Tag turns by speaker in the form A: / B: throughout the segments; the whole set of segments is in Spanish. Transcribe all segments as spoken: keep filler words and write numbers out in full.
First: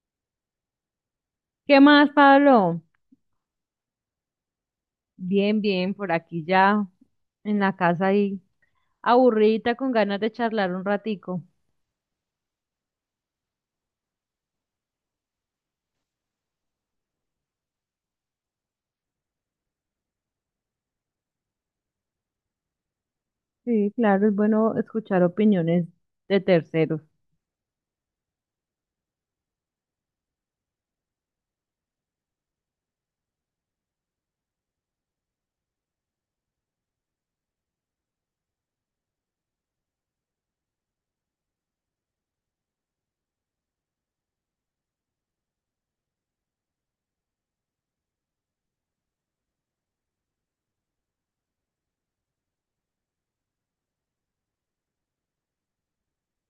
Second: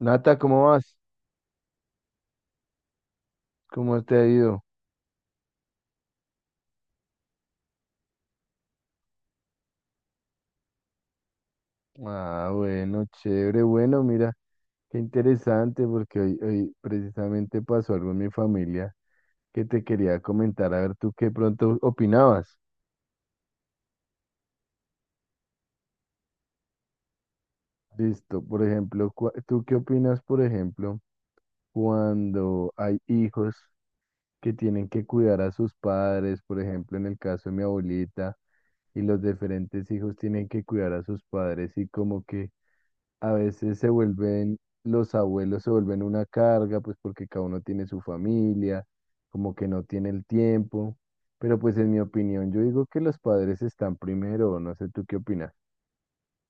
A: Nata, ¿cómo vas?
B: ¿Qué más, Pablo?
A: ¿Cómo te ha ido?
B: Bien, bien, por aquí ya en la casa ahí, aburrida con ganas de charlar un ratico.
A: Ah, bueno, chévere, bueno, mira, qué interesante porque hoy, hoy precisamente pasó algo en mi familia que te quería comentar, a ver tú qué pronto opinabas.
B: Sí, claro, es bueno escuchar opiniones de terceros.
A: Listo, por ejemplo, cua- ¿tú qué opinas, por ejemplo, cuando hay hijos que tienen que cuidar a sus padres, por ejemplo, en el caso de mi abuelita, y los diferentes hijos tienen que cuidar a sus padres y como que... a veces se vuelven, los abuelos se vuelven una carga, pues porque cada uno tiene su familia, como que no tiene el tiempo. Pero pues en mi opinión, yo digo que los padres están primero, no sé tú qué opinas.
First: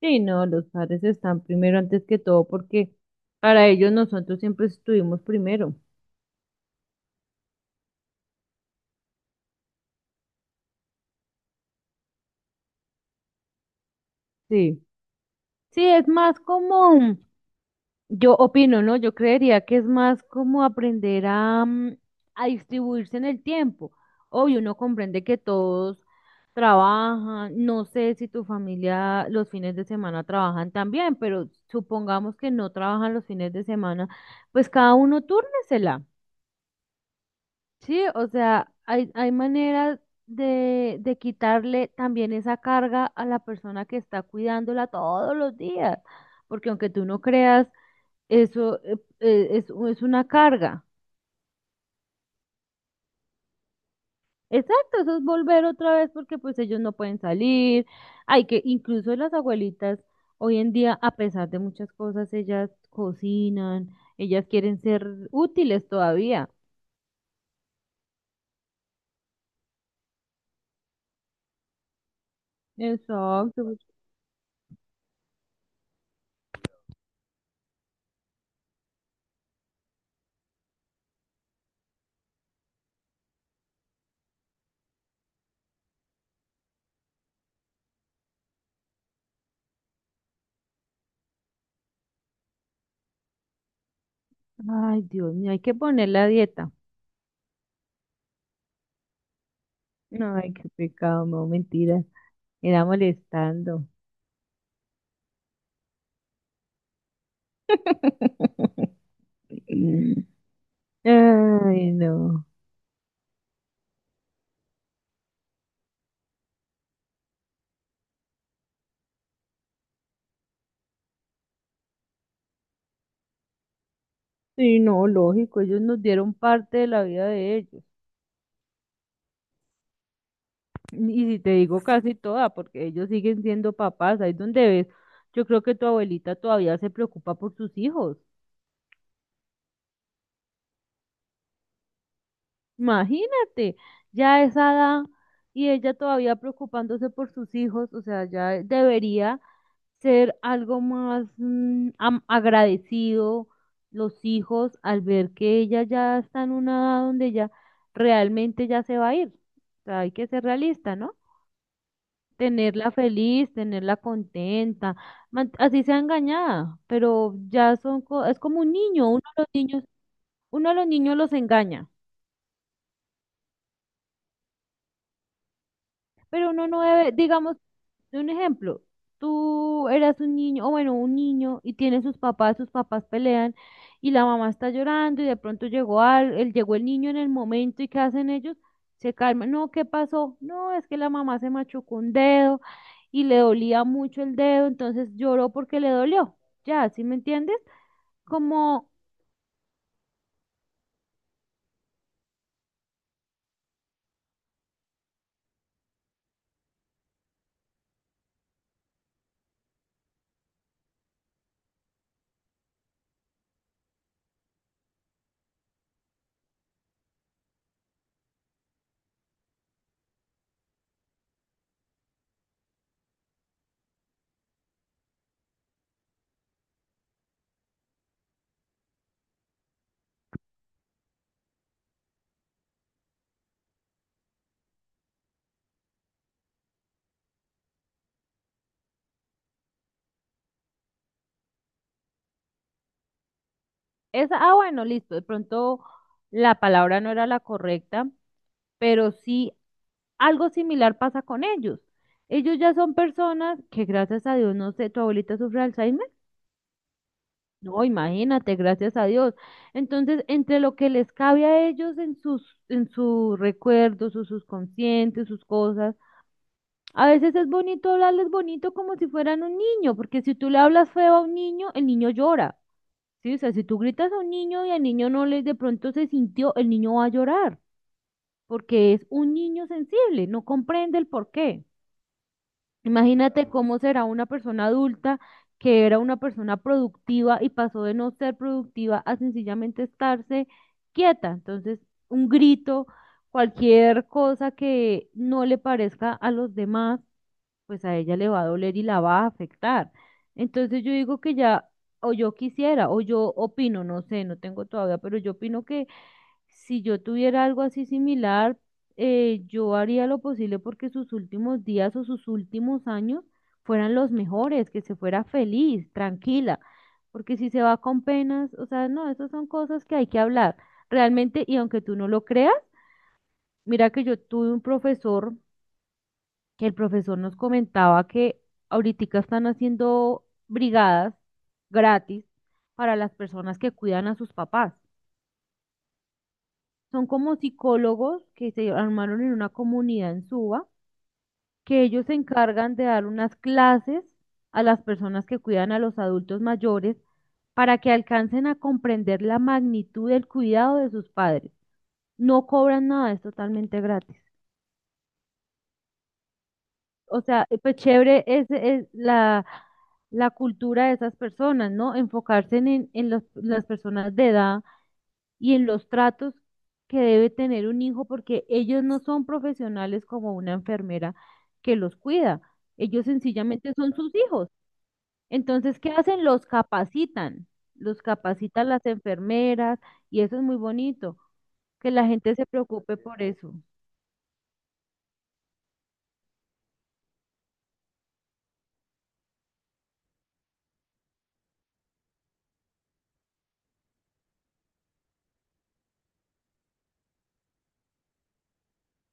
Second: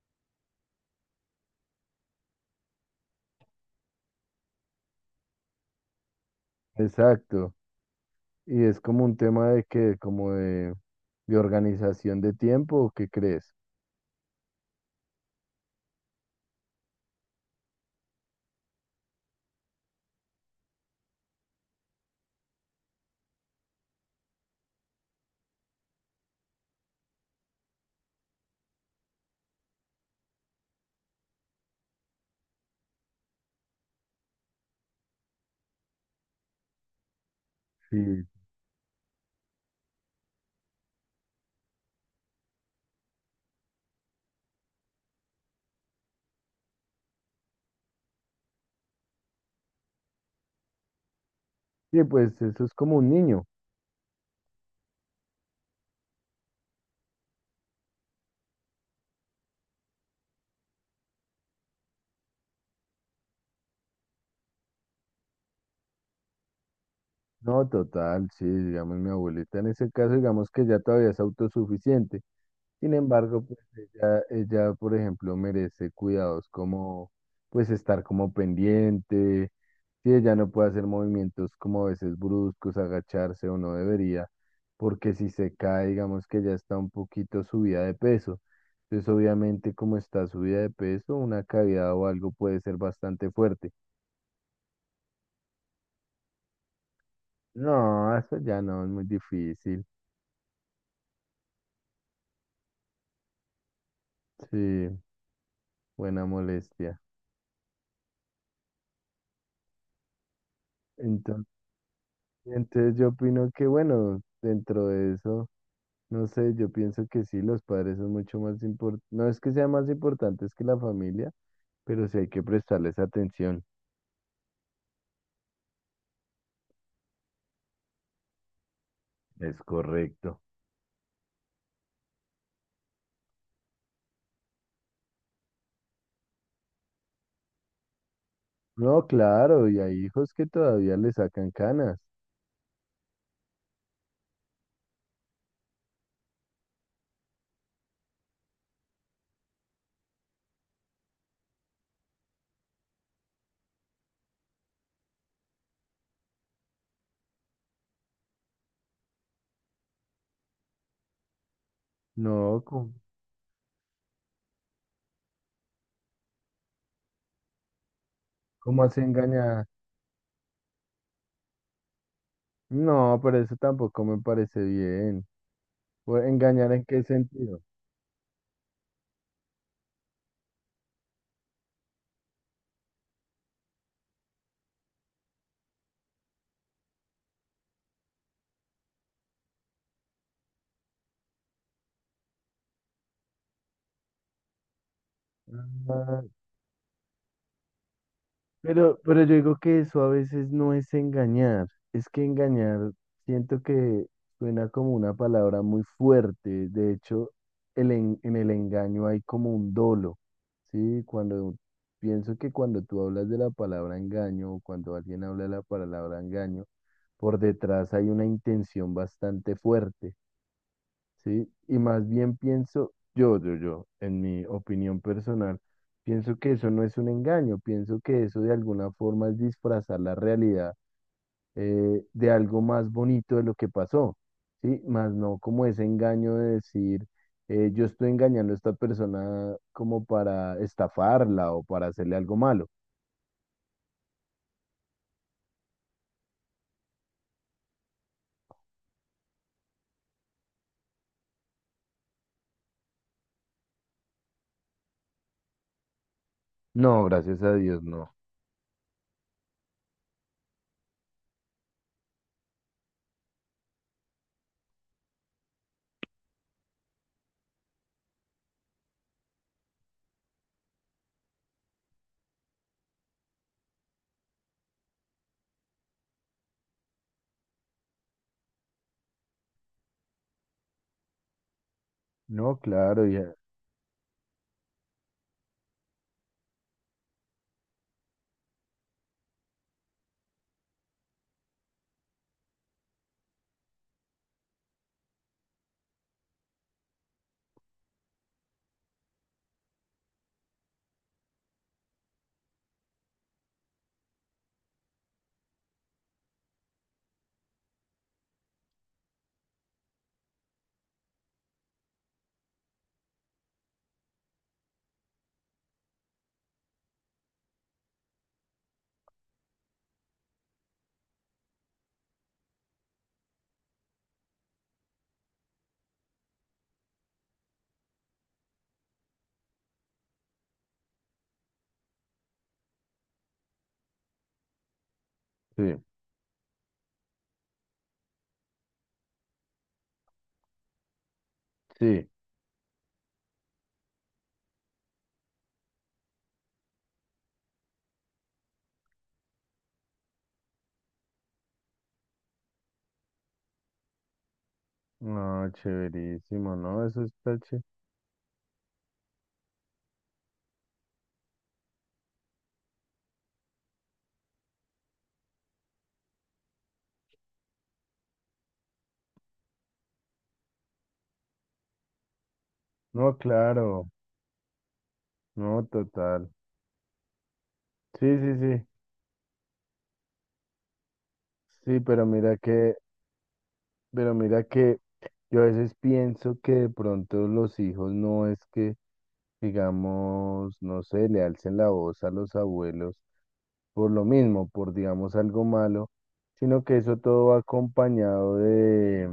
B: Sí, no, los padres están primero antes que todo porque para ellos nosotros siempre estuvimos primero.
A: Exacto. Y es como un tema de que, como de, de organización de tiempo, ¿o ¿qué crees?
B: Sí, sí, es más como, yo opino, ¿no? Yo creería que es más como aprender a, mm, a distribuirse en el tiempo. Obvio, uno comprende que todos trabajan, no sé si tu familia los fines de semana trabajan también, pero supongamos que no trabajan los fines de semana, pues cada uno túrnesela, ¿sí?
A: Sí.
B: O sea, hay, hay maneras de, de quitarle también esa carga a la persona que está cuidándola todos los días, porque aunque tú no creas, eso eh, eh, es es una carga.
A: Sí, pues eso es como un niño.
B: Exacto, eso es volver otra vez porque pues ellos no pueden salir. Hay que, incluso las abuelitas hoy en día, a pesar de muchas cosas, ellas cocinan, ellas quieren ser útiles todavía.
A: No, total, sí, digamos, mi abuelita en ese caso, digamos que ya todavía es autosuficiente. Sin embargo, pues
B: Exacto.
A: ella, ella, por ejemplo, merece cuidados como, pues estar como pendiente, si ella no puede hacer movimientos como a veces bruscos, agacharse o no debería, porque si se cae, digamos que ya está un poquito subida de peso. Entonces, obviamente, como está subida de peso, una caída o algo puede ser bastante fuerte.
B: Ay, Dios mío, hay que poner la dieta.
A: No, eso ya no, es muy difícil.
B: No, ay, qué pecado, no, mentiras. Era molestando.
A: Sí. Buena molestia. Entonces,
B: Ay, no.
A: entonces yo opino que, bueno, dentro de eso, no sé, yo pienso que sí, los padres son mucho más importantes, no es que sean más importantes que la familia, pero sí hay que prestarles atención.
B: Sí, no, lógico, ellos nos dieron parte de la vida de ellos.
A: Es correcto.
B: Y si te digo casi toda, porque ellos siguen siendo papás, ahí es donde ves, yo creo que tu abuelita todavía se preocupa por sus hijos.
A: No, claro, y hay hijos que todavía le sacan canas.
B: Imagínate, ya a esa edad y ella todavía preocupándose por sus hijos, o sea, ya debería ser algo más mm, am- agradecido los hijos al ver que ella ya está en una edad donde ya realmente ya se va a ir. O sea, hay que ser realista, ¿no?
A: No,
B: Tenerla
A: ¿cómo,
B: feliz, tenerla contenta, man- así sea engañada, pero ya son, co- es como un
A: cómo así
B: niño, uno de los
A: engañar?
B: niños, uno de los niños los engaña,
A: No, pero eso tampoco me parece bien. Pues,
B: pero uno
A: ¿engañar
B: no
A: en qué
B: debe, digamos,
A: sentido?
B: un ejemplo, tú eras un niño, o bueno, un niño y tiene sus papás, sus papás pelean y la mamá está llorando y de pronto llegó al, el, llegó el niño en el momento y ¿qué hacen ellos? Se calman, no, ¿qué pasó? No, es que la mamá se machucó un dedo, y le dolía mucho el dedo, entonces lloró porque le dolió. Ya, ¿sí me entiendes? Como
A: Pero, pero yo digo que eso a veces no es engañar, es que engañar siento que suena como una palabra muy fuerte, de hecho el en, en el engaño hay como un dolo, ¿sí? Cuando pienso que cuando tú hablas de la palabra engaño o cuando alguien habla de la palabra engaño, por detrás hay una intención bastante fuerte. Sí, y más bien pienso, yo, yo, yo, en mi opinión personal, pienso que eso no es un engaño, pienso que eso de alguna forma es disfrazar la realidad eh, de algo más bonito de lo que pasó, ¿sí? Más no como ese engaño de decir, eh, yo estoy engañando a esta persona como para estafarla o para hacerle algo malo.
B: esa, ah, bueno, listo, de pronto la palabra no era la correcta, pero sí algo similar pasa con ellos. Ellos ya son personas que gracias a Dios, no sé, tu abuelita sufre de Alzheimer.
A: No, gracias a Dios,
B: No,
A: no.
B: imagínate, gracias a Dios. Entonces, entre lo que les cabe a ellos en sus, en sus recuerdos, sus subconscientes, sus cosas, a veces es bonito hablarles bonito como si fueran un niño, porque si tú le hablas feo a un niño, el niño llora. ¿Sí? O sea, si tú gritas a un niño y al niño no le de pronto se sintió, el niño va a llorar, porque es un niño sensible, no comprende el por qué.
A: No, claro, ya,
B: Imagínate cómo será una persona adulta que era una persona productiva y pasó de no ser productiva a sencillamente estarse quieta. Entonces, un grito, cualquier cosa que no le parezca a los demás pues a ella le va a doler y la va a afectar. Entonces yo digo que ya, o yo quisiera, o yo opino, no sé, no tengo todavía, pero yo opino que si yo tuviera algo así similar, eh, yo haría lo posible porque sus últimos días o sus últimos años fueran los mejores, que se fuera feliz, tranquila, porque si se va con penas, o sea, no, esas son cosas que hay que hablar realmente, y aunque tú no lo creas, mira que yo tuve un profesor que el profesor nos comentaba que ahorita están haciendo brigadas gratis para las personas que cuidan a sus papás.
A: sí,
B: Son como psicólogos que se armaron en una comunidad en Suba, que ellos
A: sí.
B: se encargan de dar unas clases a las personas que cuidan a los adultos mayores para que alcancen a comprender la magnitud del cuidado de sus padres. No cobran nada, es totalmente gratis.
A: No, chéverísimo, ¿no? Eso
B: O
A: está
B: sea, eh,
A: chévere.
B: pues chévere es, es la, la cultura de esas personas, ¿no? Enfocarse en, en- en los- las personas de edad y en los tratos que debe tener un hijo, porque ellos no son profesionales como una enfermera que los cuida. Ellos
A: No,
B: sencillamente
A: claro.
B: son sus hijos.
A: No,
B: Entonces, ¿qué hacen?
A: total.
B: Los capacitan. Los
A: Sí, sí, sí.
B: capacitan las enfermeras y eso es muy bonito,
A: Sí,
B: que la
A: pero
B: gente
A: mira
B: se
A: que,
B: preocupe por eso.
A: pero mira que yo a veces pienso que de pronto los hijos no es que, digamos, no sé, le alcen la voz a los abuelos por lo mismo, por digamos algo malo, sino que eso todo va acompañado de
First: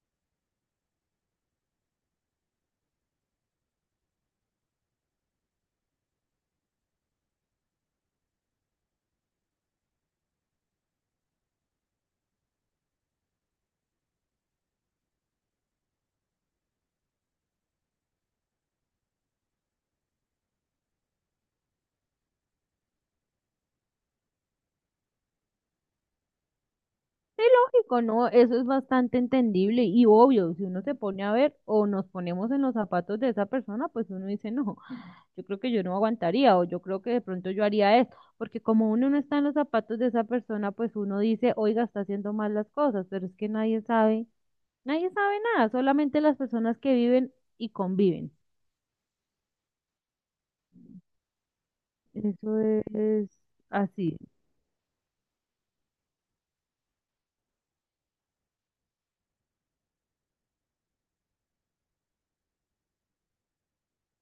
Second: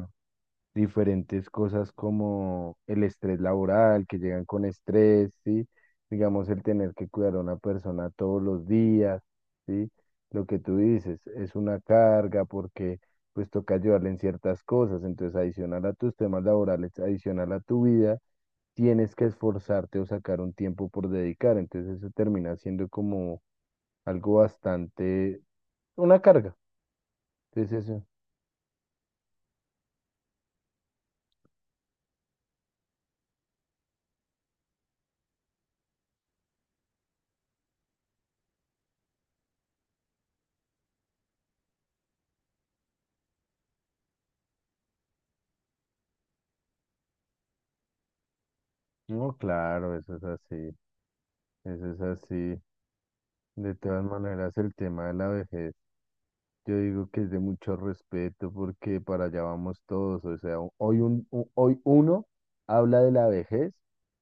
A: diferentes cosas como el estrés laboral, que llegan con estrés, ¿sí? Digamos, el tener que cuidar a una persona todos los días, ¿sí? Lo que tú dices es una carga porque pues toca ayudarle en ciertas cosas. Entonces, adicional a tus temas laborales, adicional a tu vida, tienes que esforzarte o sacar un tiempo por dedicar. Entonces, eso termina siendo como algo bastante, una carga.
B: Sí,
A: Entonces,
B: lógico,
A: eso,
B: ¿no? Eso es bastante entendible y obvio, si uno se pone a ver o nos ponemos en los zapatos de esa persona, pues uno dice, no, yo creo que yo no aguantaría o yo creo que de pronto yo haría esto, porque como uno no está en los zapatos de esa persona, pues uno dice, oiga, está haciendo mal las cosas, pero es que nadie sabe, nadie sabe nada, solamente las personas que viven y conviven.
A: no, claro, eso es así, eso es
B: Eso
A: así.
B: es
A: De todas
B: así,
A: maneras, el tema de la vejez. Yo digo que es de mucho respeto porque para allá vamos todos. O sea, hoy, un, u- hoy uno habla de la vejez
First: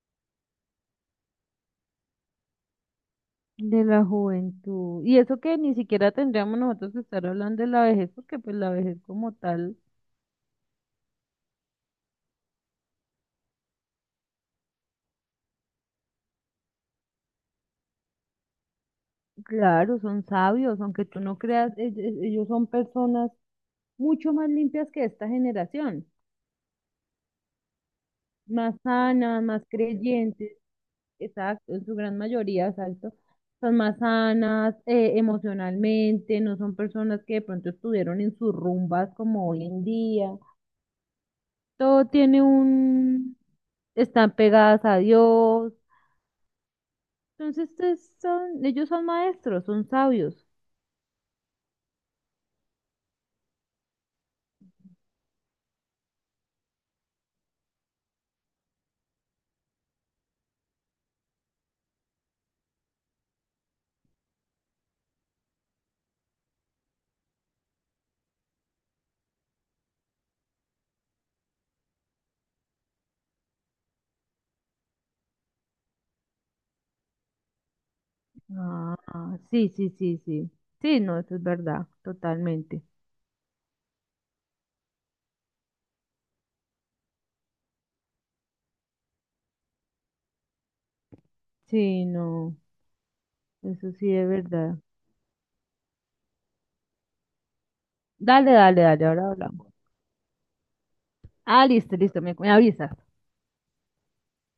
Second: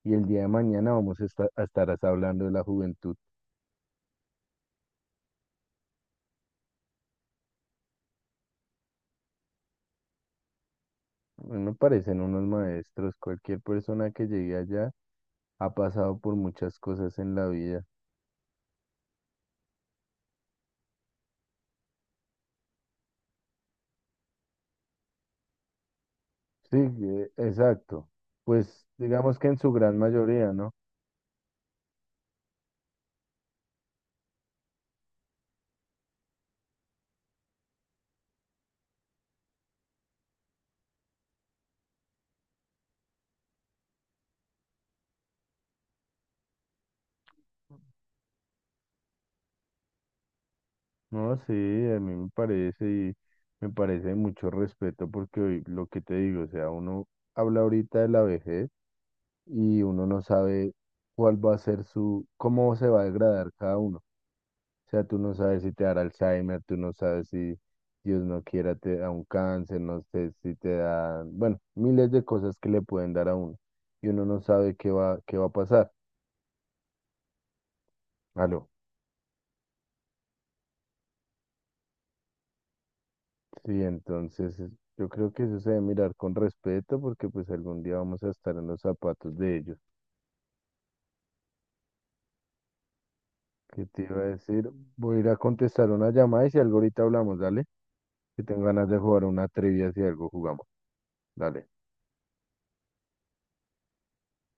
A: y el día de mañana vamos a estar, a estar as- hablando de la juventud.
B: de la juventud. Y eso que ni siquiera tendríamos nosotros que estar hablando de la vejez, porque pues la vejez como tal.
A: A mí me parecen unos maestros. Cualquier persona que llegue allá ha pasado por muchas cosas en la vida.
B: Claro, son sabios, aunque tú no creas, ell- ell- ellos son personas mucho más limpias que esta generación,
A: Sí, eh, exacto.
B: más
A: Pues digamos
B: sanas,
A: que en
B: más
A: su gran mayoría,
B: creyentes,
A: ¿no?
B: exacto, en su gran mayoría, exacto, son más sanas eh, emocionalmente, no son personas que de pronto estuvieron en sus rumbas como hoy en día, todo tiene un, están pegadas a Dios, entonces es- son, ellos son maestros, son sabios.
A: No, sí, a mí me parece y me parece de mucho respeto porque hoy, lo que te digo, o sea, uno habla ahorita de la vejez. Y uno no sabe cuál va a ser su, cómo se va a degradar cada uno. O sea, tú no sabes si te dará Alzheimer, tú no sabes si Dios no quiera te da un cáncer, no sé si te da, bueno, miles de cosas que le pueden dar a uno y uno no sabe qué va, qué va a pasar. Aló.
B: Ah, sí, sí, sí, sí. Sí, no, eso es verdad, totalmente.
A: Sí, entonces es- yo creo que eso se debe mirar con respeto porque pues algún día vamos a estar en los zapatos de ellos.
B: Sí, no,
A: ¿Qué
B: eso
A: te
B: sí
A: iba a
B: es
A: decir?
B: verdad.
A: Voy a ir a contestar una llamada y si algo ahorita hablamos, dale. Que
B: Dale,
A: tengo
B: dale,
A: ganas de
B: dale,
A: jugar
B: ahora
A: una
B: hablamos.
A: trivia, si algo jugamos.
B: Ah,
A: Dale.
B: listo, listo, me, me avisas.